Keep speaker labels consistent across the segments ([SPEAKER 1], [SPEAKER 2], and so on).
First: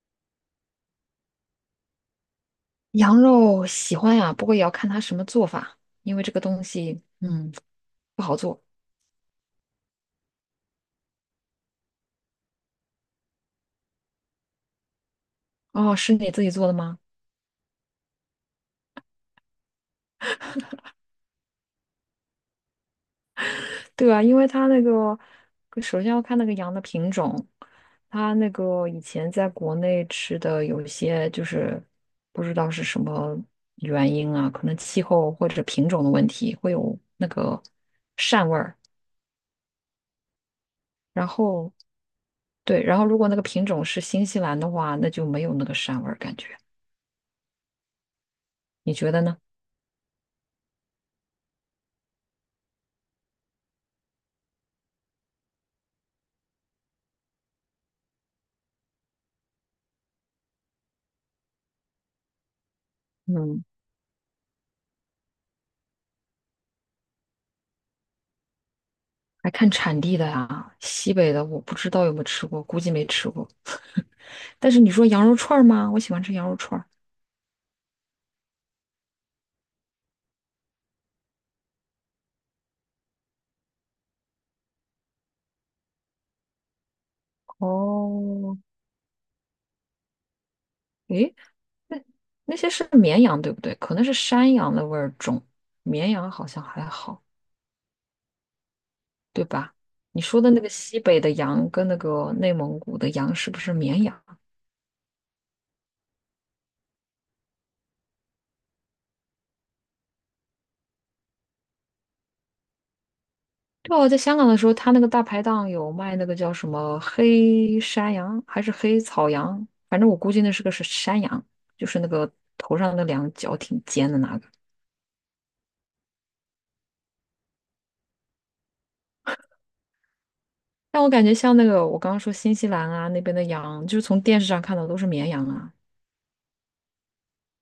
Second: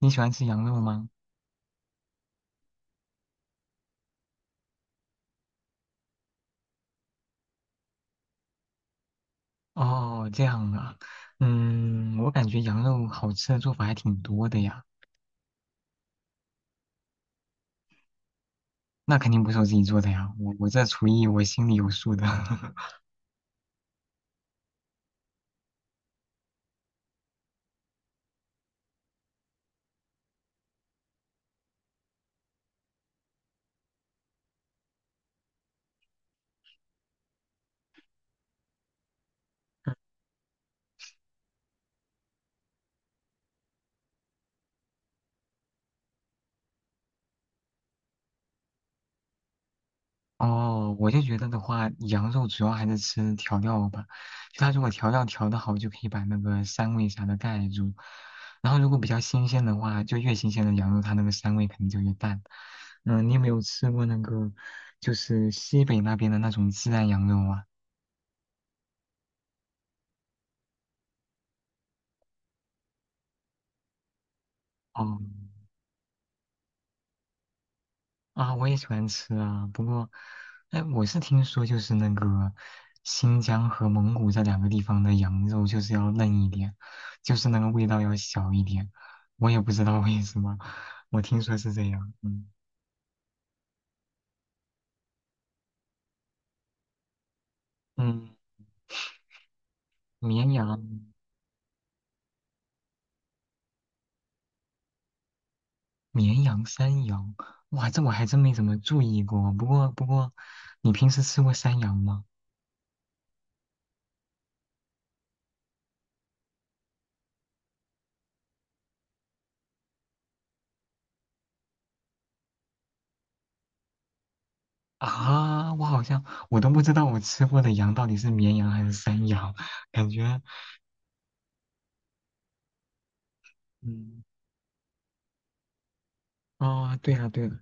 [SPEAKER 1] 你喜欢吃羊肉吗？
[SPEAKER 2] 羊肉喜欢呀，不过也要看它什么做法，因为这个东西，不好做。
[SPEAKER 1] 哦，这样啊。我感觉羊肉好吃的做法还挺多的呀。
[SPEAKER 2] 哦，是你自己做的吗？
[SPEAKER 1] 那肯定不是我自己做的呀，我这厨艺我心里有数的。
[SPEAKER 2] 对啊，因为它那个，首先要看那个羊的品种，它那个以前在国内吃的有些就是不知道是什么原因啊，可能气候或者品种的问题会有那个膻味儿。然后对，然后如果那个品种是新西兰的话，那就没有那个膻味儿感觉。你觉得呢？
[SPEAKER 1] 哦，我就觉得的话，羊肉主要还是吃调料吧，就它如果调料调的好，就可以把那个膻味啥的盖住。然后如果比较新鲜的话，就越新鲜的羊肉，它那个膻味肯定就越淡。嗯，你有没有
[SPEAKER 2] 嗯。
[SPEAKER 1] 吃过那个，就是西北那边的那种孜然羊肉啊？
[SPEAKER 2] 还看产地的呀，西北的我不知道有没有吃过，估计没吃过。但是你说
[SPEAKER 1] 哦。
[SPEAKER 2] 羊肉串儿吗？我喜欢吃羊肉串儿。
[SPEAKER 1] 啊，我也喜欢吃啊，不过，哎，我是听说就是那个新疆和蒙古这两个地方的羊肉就是要嫩一点，就是那个味道要小
[SPEAKER 2] 哦，
[SPEAKER 1] 一点，我也不知道为什么，我
[SPEAKER 2] 诶，
[SPEAKER 1] 听说是这
[SPEAKER 2] 那
[SPEAKER 1] 样。嗯
[SPEAKER 2] 那些是绵羊对不对？可能是山羊的味儿重，绵羊好像还好，
[SPEAKER 1] 嗯，
[SPEAKER 2] 对吧？你说的
[SPEAKER 1] 绵
[SPEAKER 2] 那个
[SPEAKER 1] 羊、
[SPEAKER 2] 西北的羊跟那个内蒙古的羊是不是绵羊？
[SPEAKER 1] 绵羊、山羊，哇，这我还真没怎么注意过，不过，你平时吃过山羊吗？
[SPEAKER 2] 对，我在香港的时候，他那个大排档有卖那个叫什么黑山羊还是黑草羊，反正我估计那是个是山羊，就是那个头上那两角挺尖的那个。
[SPEAKER 1] 啊，我好像我都不知道我吃过的羊到底是绵羊还是山羊，感觉。
[SPEAKER 2] 但我感觉像那个我刚刚说新西兰啊那边的羊，就是从
[SPEAKER 1] 嗯，
[SPEAKER 2] 电视上看到都是绵羊啊，
[SPEAKER 1] 哦，对了对了。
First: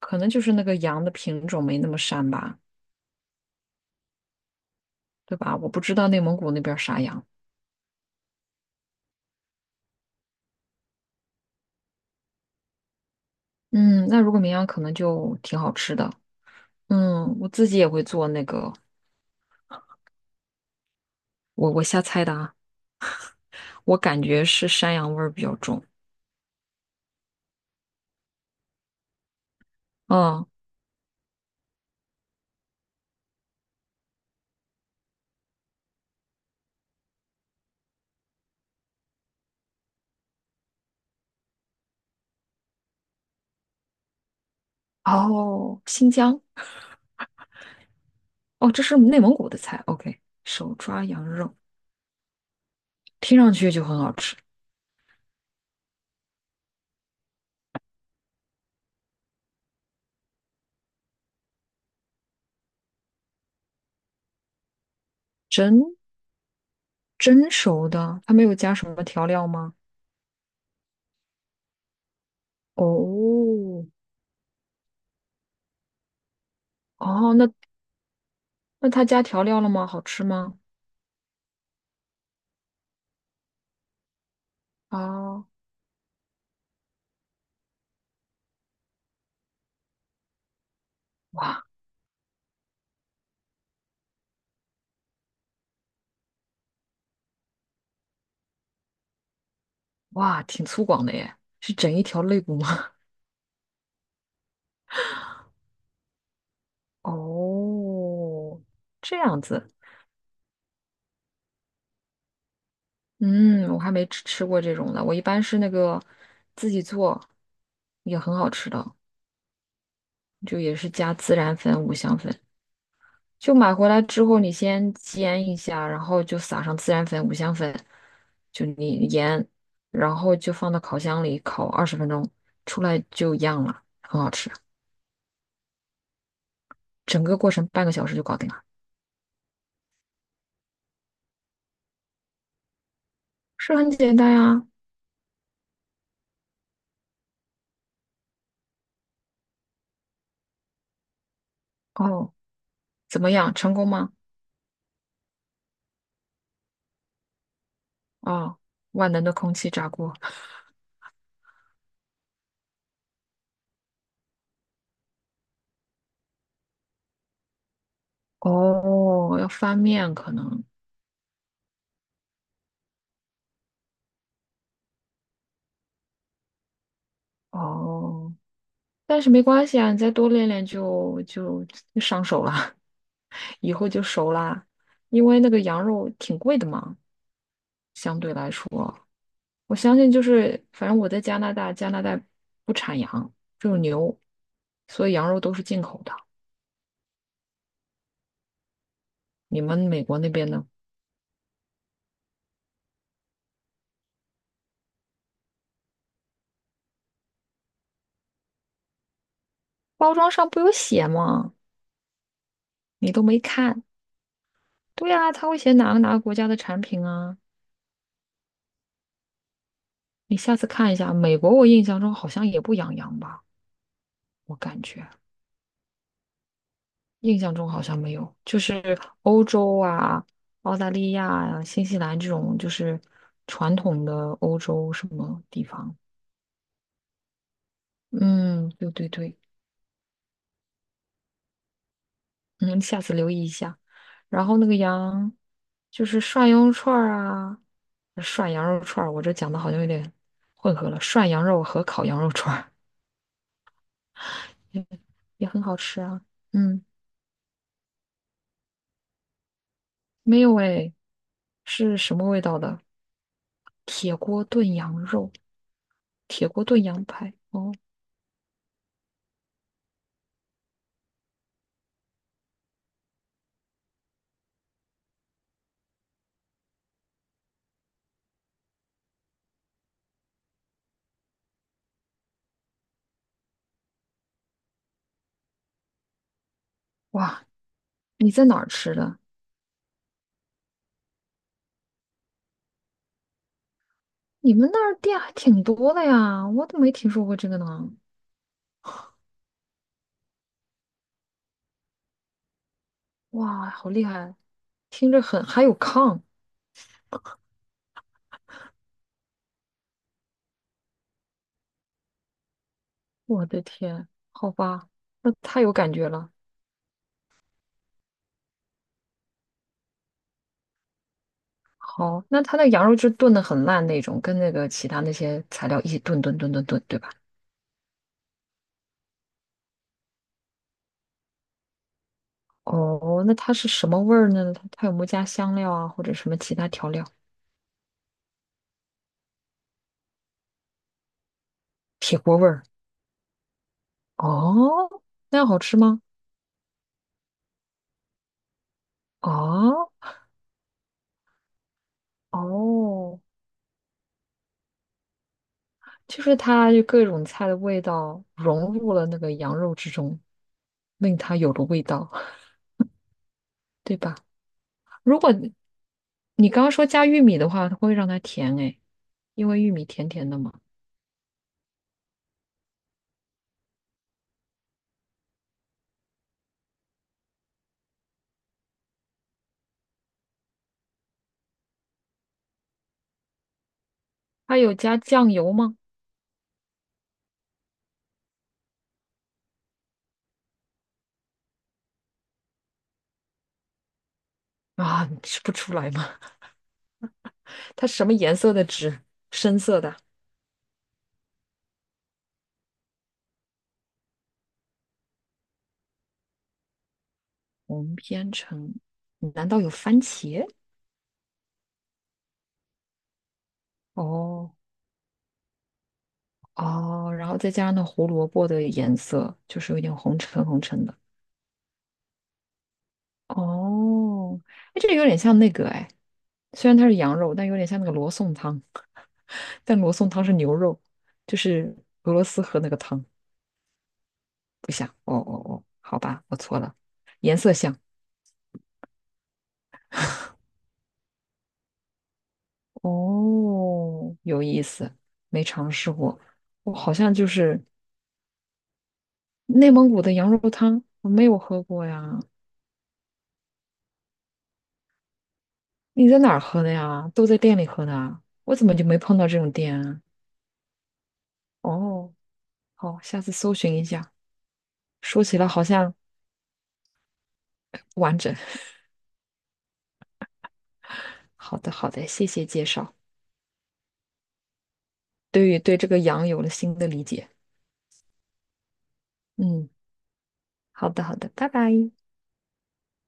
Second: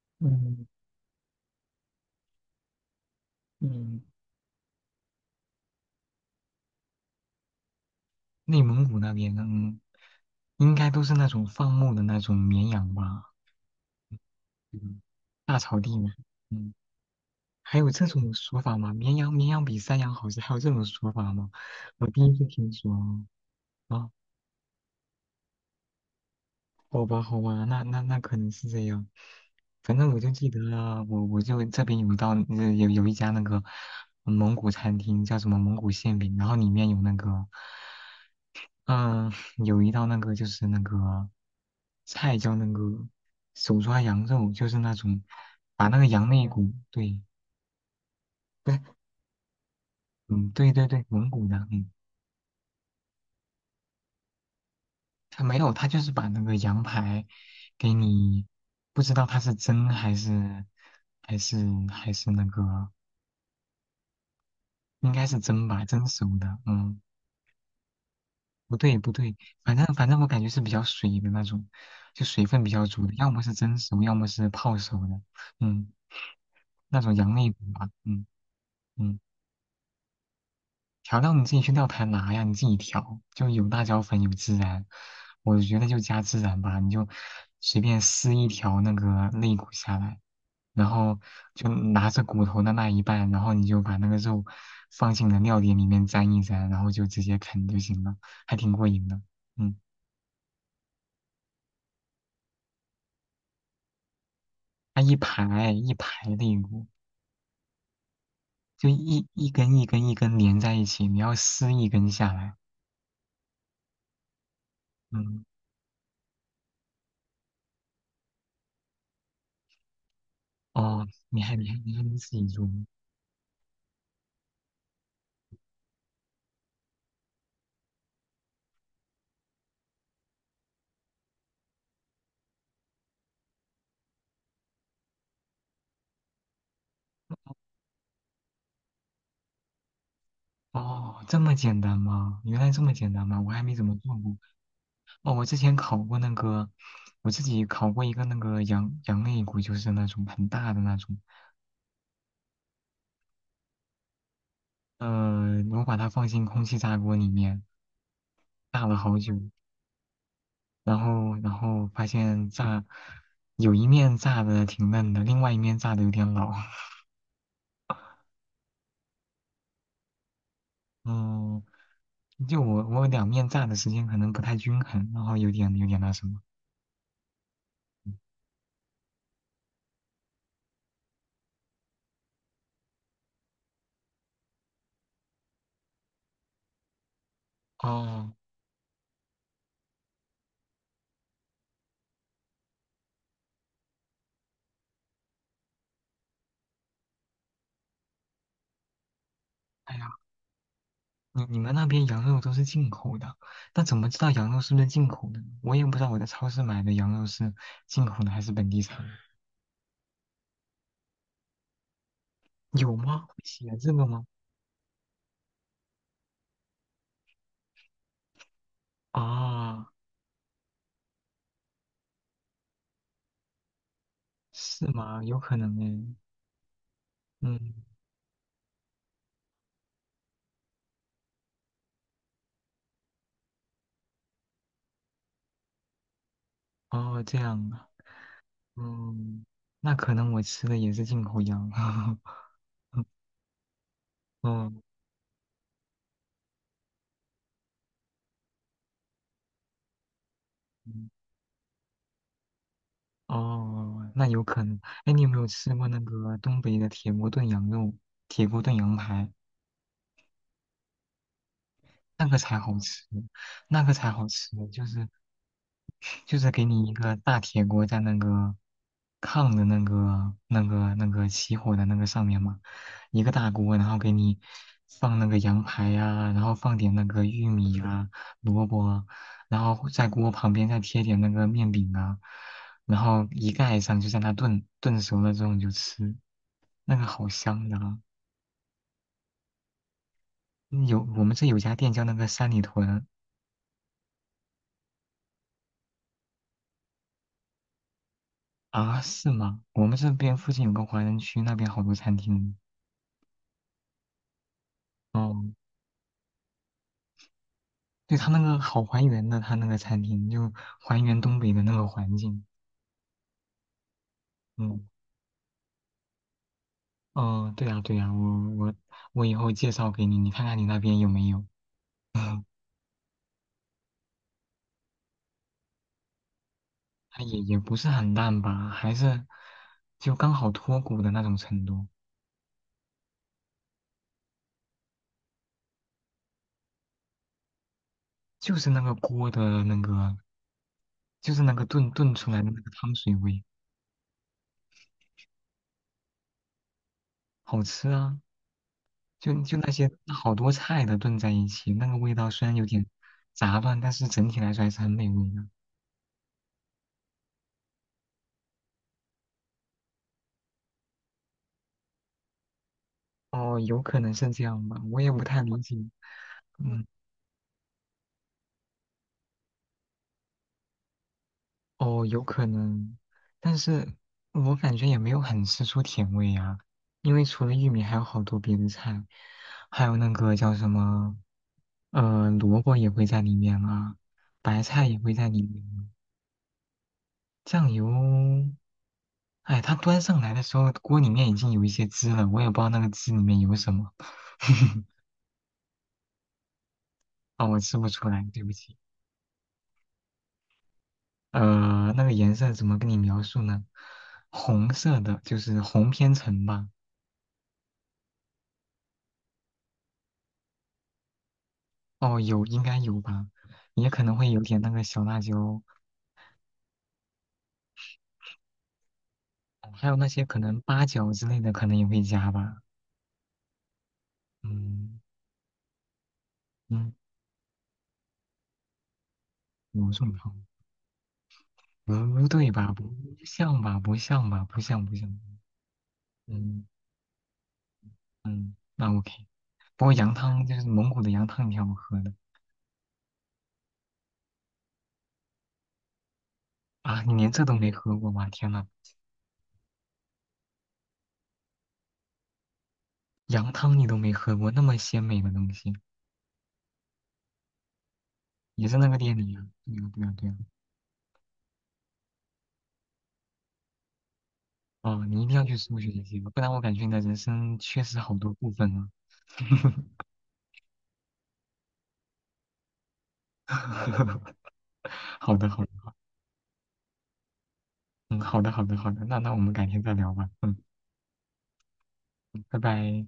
[SPEAKER 2] 可能就是那
[SPEAKER 1] 嗯
[SPEAKER 2] 个羊的品种没那么膻吧，
[SPEAKER 1] 嗯，
[SPEAKER 2] 对吧？我不知道内蒙古那边儿啥羊。
[SPEAKER 1] 内蒙古那边，嗯，应该都是那种放牧的那种绵羊吧。
[SPEAKER 2] 嗯，那如果绵羊可能
[SPEAKER 1] 嗯，
[SPEAKER 2] 就
[SPEAKER 1] 大
[SPEAKER 2] 挺好
[SPEAKER 1] 草
[SPEAKER 2] 吃
[SPEAKER 1] 地嘛。
[SPEAKER 2] 的。
[SPEAKER 1] 嗯，
[SPEAKER 2] 嗯，我自己
[SPEAKER 1] 还
[SPEAKER 2] 也
[SPEAKER 1] 有
[SPEAKER 2] 会
[SPEAKER 1] 这
[SPEAKER 2] 做
[SPEAKER 1] 种
[SPEAKER 2] 那
[SPEAKER 1] 说
[SPEAKER 2] 个，
[SPEAKER 1] 法吗？绵羊比山羊好吃，还有这种说法吗？
[SPEAKER 2] 我瞎
[SPEAKER 1] 我第
[SPEAKER 2] 猜
[SPEAKER 1] 一
[SPEAKER 2] 的
[SPEAKER 1] 次
[SPEAKER 2] 啊，
[SPEAKER 1] 听说
[SPEAKER 2] 我
[SPEAKER 1] 啊，
[SPEAKER 2] 感觉是山羊味儿比较重。
[SPEAKER 1] 好吧好吧，那可能是这样。反正我就
[SPEAKER 2] 嗯，
[SPEAKER 1] 记得啊，我就这边有一道有一家那个蒙古餐厅叫什么蒙古馅饼，然后里面有那个。嗯，有一道那个就是那个菜叫那个手抓羊肉，就是那种
[SPEAKER 2] 哦，
[SPEAKER 1] 把那个
[SPEAKER 2] 新
[SPEAKER 1] 羊
[SPEAKER 2] 疆，
[SPEAKER 1] 肋骨，对，不
[SPEAKER 2] 哦，
[SPEAKER 1] 是。
[SPEAKER 2] 这是内蒙古的菜。OK,
[SPEAKER 1] 嗯，对
[SPEAKER 2] 手
[SPEAKER 1] 对对，
[SPEAKER 2] 抓羊
[SPEAKER 1] 蒙古
[SPEAKER 2] 肉，
[SPEAKER 1] 的。嗯，
[SPEAKER 2] 听上去就很好吃。
[SPEAKER 1] 他没有，他就是把那个羊排给你，不知道它是蒸还是还是还是那个，应该是蒸吧，蒸熟的。嗯，
[SPEAKER 2] 蒸熟的，它没有加
[SPEAKER 1] 不
[SPEAKER 2] 什
[SPEAKER 1] 对
[SPEAKER 2] 么
[SPEAKER 1] 不
[SPEAKER 2] 调
[SPEAKER 1] 对，
[SPEAKER 2] 料吗？
[SPEAKER 1] 反正我感觉是比较水的那种，就水分比较足的，要么是
[SPEAKER 2] 哦，
[SPEAKER 1] 蒸熟，要么是泡熟的。嗯，那种
[SPEAKER 2] 哦，
[SPEAKER 1] 羊
[SPEAKER 2] 那
[SPEAKER 1] 肋骨吧。嗯。
[SPEAKER 2] 那它
[SPEAKER 1] 嗯，
[SPEAKER 2] 加调料了吗？好吃吗？
[SPEAKER 1] 调料你自己去料台拿呀，你自己调，就有辣椒粉，有孜然。
[SPEAKER 2] 啊，
[SPEAKER 1] 我觉得就加孜然吧，你就随便撕一条那个肋骨下来，然后
[SPEAKER 2] 哇
[SPEAKER 1] 就拿着骨头的那一半，然后你就把那个肉放进你的料碟里面沾一沾，然后就直接啃就行了，还挺过瘾的。嗯，
[SPEAKER 2] 哇，挺粗犷的耶，是整一条肋骨吗？
[SPEAKER 1] 它一排一排肋骨，
[SPEAKER 2] 哦，
[SPEAKER 1] 就
[SPEAKER 2] 这
[SPEAKER 1] 一
[SPEAKER 2] 样
[SPEAKER 1] 一
[SPEAKER 2] 子，
[SPEAKER 1] 根一根连在一起，你要撕一根下来。
[SPEAKER 2] 嗯，我还没吃过这种的，我一般
[SPEAKER 1] 嗯，
[SPEAKER 2] 是那个自己做，也很好吃的，就也是
[SPEAKER 1] 哦，
[SPEAKER 2] 加孜然粉、五
[SPEAKER 1] 你还能
[SPEAKER 2] 香
[SPEAKER 1] 自
[SPEAKER 2] 粉。
[SPEAKER 1] 己做吗？
[SPEAKER 2] 就买回来之后，你先煎一下，然后就撒上孜然粉、五香粉，就你盐，然后就放到烤箱里烤20分钟，出来就一样了，很好吃。整个过程半个小时就搞定了，
[SPEAKER 1] 哦，这么简单吗？原来这么简单吗？我还没
[SPEAKER 2] 是
[SPEAKER 1] 怎
[SPEAKER 2] 很
[SPEAKER 1] 么做
[SPEAKER 2] 简单
[SPEAKER 1] 过。
[SPEAKER 2] 呀。
[SPEAKER 1] 哦，我之前烤过那个，我自己烤过一个那个羊肋骨，就是那种很大的那种。
[SPEAKER 2] 哦，怎么样，成功吗？
[SPEAKER 1] 我把它放进空气炸锅里面
[SPEAKER 2] 哦，
[SPEAKER 1] 炸了
[SPEAKER 2] 万
[SPEAKER 1] 好
[SPEAKER 2] 能的
[SPEAKER 1] 久，
[SPEAKER 2] 空气炸锅。
[SPEAKER 1] 然后发现炸有一面炸的挺嫩的，另外一面炸的有点老。
[SPEAKER 2] 哦，要翻面可能。
[SPEAKER 1] 嗯，就我两面炸的时间可能不太均衡，然后有点那什么。
[SPEAKER 2] 哦，但是没关系啊，你再多练练就上手了，以后就熟啦。因为那个羊肉挺贵的嘛。相
[SPEAKER 1] 哦。
[SPEAKER 2] 对来说，我相信就是，反正我在加拿大，加拿大不产羊，只有牛，所以羊肉都是进口的。你们
[SPEAKER 1] 哎
[SPEAKER 2] 美
[SPEAKER 1] 呀。
[SPEAKER 2] 国那边呢？
[SPEAKER 1] 你你们那边羊肉都是进口的，那怎么知道羊肉是不是进口的呢？我也不知道我在超市买的羊肉是进口的还是本地产的，
[SPEAKER 2] 包装上不有写吗？
[SPEAKER 1] 有
[SPEAKER 2] 你都
[SPEAKER 1] 吗？会
[SPEAKER 2] 没
[SPEAKER 1] 写
[SPEAKER 2] 看。
[SPEAKER 1] 这个吗？
[SPEAKER 2] 对啊，他会写哪个哪个国家的产品啊？
[SPEAKER 1] 啊，
[SPEAKER 2] 你下次看一下，美国我印象中好像也不养羊吧，我感
[SPEAKER 1] 是
[SPEAKER 2] 觉
[SPEAKER 1] 吗？有可能诶。
[SPEAKER 2] 印象中好
[SPEAKER 1] 嗯，
[SPEAKER 2] 像没有，就是欧洲啊、澳大利亚啊、新西兰这种就是传统的欧洲什么地方。
[SPEAKER 1] 哦，这样啊。
[SPEAKER 2] 嗯，对对对。
[SPEAKER 1] 嗯，那可能我吃的也是进口羊。
[SPEAKER 2] 嗯，下次留意一下。然后那
[SPEAKER 1] 哦，
[SPEAKER 2] 个羊，就是涮羊肉串儿啊，涮羊肉串儿，我这讲的好像有点混合了，
[SPEAKER 1] 嗯
[SPEAKER 2] 涮羊肉和烤羊肉串儿
[SPEAKER 1] 哦，那有可能。哎，你有没 有
[SPEAKER 2] 也很
[SPEAKER 1] 吃
[SPEAKER 2] 好
[SPEAKER 1] 过那
[SPEAKER 2] 吃啊。
[SPEAKER 1] 个东北
[SPEAKER 2] 嗯，
[SPEAKER 1] 的铁锅炖羊肉、铁锅炖羊排？
[SPEAKER 2] 没有诶，是什
[SPEAKER 1] 那
[SPEAKER 2] 么
[SPEAKER 1] 个
[SPEAKER 2] 味
[SPEAKER 1] 才
[SPEAKER 2] 道
[SPEAKER 1] 好
[SPEAKER 2] 的？
[SPEAKER 1] 吃，那个才
[SPEAKER 2] 铁
[SPEAKER 1] 好
[SPEAKER 2] 锅
[SPEAKER 1] 吃，
[SPEAKER 2] 炖
[SPEAKER 1] 就
[SPEAKER 2] 羊
[SPEAKER 1] 是。
[SPEAKER 2] 肉，
[SPEAKER 1] 就
[SPEAKER 2] 铁
[SPEAKER 1] 是给
[SPEAKER 2] 锅炖
[SPEAKER 1] 你一
[SPEAKER 2] 羊
[SPEAKER 1] 个
[SPEAKER 2] 排。
[SPEAKER 1] 大铁
[SPEAKER 2] 哦，
[SPEAKER 1] 锅在那个炕的那个那个起火的那个上面嘛，一个大锅，然后给你放那个羊排呀、然后放点那个玉米啊、萝卜啊，然后在锅旁边再贴点那个面饼啊，然后一盖上就在那炖，炖熟了之后你就吃，那个好
[SPEAKER 2] 哇，
[SPEAKER 1] 香的啊！
[SPEAKER 2] 你在哪儿吃的？
[SPEAKER 1] 嗯有我们这有家店叫那个三里屯。
[SPEAKER 2] 你们那儿店还挺多的呀，我怎么没听说过这个呢。
[SPEAKER 1] 啊，是吗？我们这边附近有个华人区，那边好多餐厅。
[SPEAKER 2] 哇，好厉害！听着
[SPEAKER 1] 哦，
[SPEAKER 2] 很，还有炕。
[SPEAKER 1] 对，它那个好还原的，它那个餐厅就还原东北的那个环境。
[SPEAKER 2] 我的天，好
[SPEAKER 1] 嗯，
[SPEAKER 2] 吧，那太有感觉了。
[SPEAKER 1] 哦，对呀，对呀，我我以后介绍给你，你看看你那边有没有？
[SPEAKER 2] 好，那它那羊肉就炖的很烂那种，跟那个其他那些材料一起炖，对吧？
[SPEAKER 1] 它也也不是很烂吧，还是就刚好脱骨的那种程度，
[SPEAKER 2] 哦，那它是什么味儿呢？它有没有加香料啊，或者什么其他调料？
[SPEAKER 1] 就是那个锅的那个，就是那个炖
[SPEAKER 2] 铁
[SPEAKER 1] 出
[SPEAKER 2] 锅
[SPEAKER 1] 来
[SPEAKER 2] 味
[SPEAKER 1] 的那
[SPEAKER 2] 儿。
[SPEAKER 1] 个汤水味。
[SPEAKER 2] 哦，那样好吃吗？
[SPEAKER 1] 好吃啊！就就那些
[SPEAKER 2] 哦
[SPEAKER 1] 好多菜的炖在一起，那个味道虽然有点
[SPEAKER 2] 哦，
[SPEAKER 1] 杂乱，但是整体来说还是很美味的。
[SPEAKER 2] 就是它就各种菜的味道融入了那个羊肉之中，令它有了味道，
[SPEAKER 1] 哦，有
[SPEAKER 2] 对
[SPEAKER 1] 可能
[SPEAKER 2] 吧？
[SPEAKER 1] 是这样吧，我也
[SPEAKER 2] 如
[SPEAKER 1] 不
[SPEAKER 2] 果
[SPEAKER 1] 太理解。
[SPEAKER 2] 你刚刚
[SPEAKER 1] 嗯，
[SPEAKER 2] 说加玉米的话，它会让它甜诶。因为玉米甜甜的嘛。
[SPEAKER 1] 哦，有可能，但是我感觉也没有很吃出甜味啊，因为除了玉米，还有好多别的菜，还有那个叫什么，萝卜也会在里面啊，
[SPEAKER 2] 它
[SPEAKER 1] 白
[SPEAKER 2] 有
[SPEAKER 1] 菜
[SPEAKER 2] 加
[SPEAKER 1] 也会在
[SPEAKER 2] 酱
[SPEAKER 1] 里
[SPEAKER 2] 油
[SPEAKER 1] 面
[SPEAKER 2] 吗？
[SPEAKER 1] 啊。酱油，哎，它端上来的时候，锅里面已经有一些汁了，我也不知道那个汁里面有什么。
[SPEAKER 2] 啊，你吃不出来吗？
[SPEAKER 1] 哦，我 吃
[SPEAKER 2] 它
[SPEAKER 1] 不
[SPEAKER 2] 什
[SPEAKER 1] 出
[SPEAKER 2] 么
[SPEAKER 1] 来，
[SPEAKER 2] 颜
[SPEAKER 1] 对不
[SPEAKER 2] 色的
[SPEAKER 1] 起。
[SPEAKER 2] 纸？深色的。
[SPEAKER 1] 那个颜色怎么跟你描述呢？红色的，就是红偏橙吧。
[SPEAKER 2] 红编程，难道有番茄？
[SPEAKER 1] 哦，有，应该有吧，也可能会有
[SPEAKER 2] 哦
[SPEAKER 1] 点那个小辣椒，
[SPEAKER 2] 哦，然后再加上那胡萝卜的颜色，就是有
[SPEAKER 1] 还有
[SPEAKER 2] 点
[SPEAKER 1] 那
[SPEAKER 2] 红
[SPEAKER 1] 些可
[SPEAKER 2] 橙
[SPEAKER 1] 能
[SPEAKER 2] 红
[SPEAKER 1] 八
[SPEAKER 2] 橙的。
[SPEAKER 1] 角之类的，可能也会加吧。
[SPEAKER 2] 哦，哎，这个
[SPEAKER 1] 嗯
[SPEAKER 2] 有点像那个哎，虽然它
[SPEAKER 1] 嗯，
[SPEAKER 2] 是羊肉，但有点像那个罗宋汤，但
[SPEAKER 1] 罗
[SPEAKER 2] 罗宋
[SPEAKER 1] 宋
[SPEAKER 2] 汤
[SPEAKER 1] 汤，
[SPEAKER 2] 是牛肉，就是俄罗
[SPEAKER 1] 不
[SPEAKER 2] 斯
[SPEAKER 1] 对
[SPEAKER 2] 喝那
[SPEAKER 1] 吧？
[SPEAKER 2] 个
[SPEAKER 1] 不
[SPEAKER 2] 汤
[SPEAKER 1] 像吧？不像吧？不
[SPEAKER 2] 不
[SPEAKER 1] 像
[SPEAKER 2] 像。
[SPEAKER 1] 不
[SPEAKER 2] 哦
[SPEAKER 1] 像。
[SPEAKER 2] 哦哦，好吧，我错
[SPEAKER 1] 嗯
[SPEAKER 2] 了，颜色像。
[SPEAKER 1] 嗯，那 OK。不过羊汤就是蒙古的羊汤，挺好喝的。
[SPEAKER 2] 哦，有意思，没尝试过。我好
[SPEAKER 1] 啊！
[SPEAKER 2] 像
[SPEAKER 1] 你
[SPEAKER 2] 就
[SPEAKER 1] 连这都
[SPEAKER 2] 是
[SPEAKER 1] 没喝过吗？天呐，
[SPEAKER 2] 内蒙古的羊肉汤，我没有喝过呀。
[SPEAKER 1] 羊汤你都没喝过，那么鲜美的东西，
[SPEAKER 2] 你在哪儿喝的呀？都在店里喝的啊？我怎
[SPEAKER 1] 也
[SPEAKER 2] 么
[SPEAKER 1] 是
[SPEAKER 2] 就
[SPEAKER 1] 那
[SPEAKER 2] 没
[SPEAKER 1] 个店
[SPEAKER 2] 碰到
[SPEAKER 1] 里
[SPEAKER 2] 这
[SPEAKER 1] 呀、
[SPEAKER 2] 种
[SPEAKER 1] 对
[SPEAKER 2] 店
[SPEAKER 1] 呀、
[SPEAKER 2] 啊？
[SPEAKER 1] 对呀、对呀。
[SPEAKER 2] 哦，好，下次搜寻一下。
[SPEAKER 1] 哦，你
[SPEAKER 2] 说
[SPEAKER 1] 一定
[SPEAKER 2] 起
[SPEAKER 1] 要
[SPEAKER 2] 来
[SPEAKER 1] 去
[SPEAKER 2] 好
[SPEAKER 1] 搜
[SPEAKER 2] 像
[SPEAKER 1] 寻一下，不然我感觉你的人生缺失
[SPEAKER 2] 不
[SPEAKER 1] 好
[SPEAKER 2] 完
[SPEAKER 1] 多
[SPEAKER 2] 整。
[SPEAKER 1] 部分 啊。
[SPEAKER 2] 好的，好的，谢谢介绍，
[SPEAKER 1] 好的，
[SPEAKER 2] 对于
[SPEAKER 1] 好
[SPEAKER 2] 对这
[SPEAKER 1] 的。
[SPEAKER 2] 个羊有了新的理解。
[SPEAKER 1] 嗯，好的，好的，好的，那那我们改
[SPEAKER 2] 嗯，
[SPEAKER 1] 天再聊吧。嗯，
[SPEAKER 2] 好的，好的，拜拜。
[SPEAKER 1] 嗯拜拜。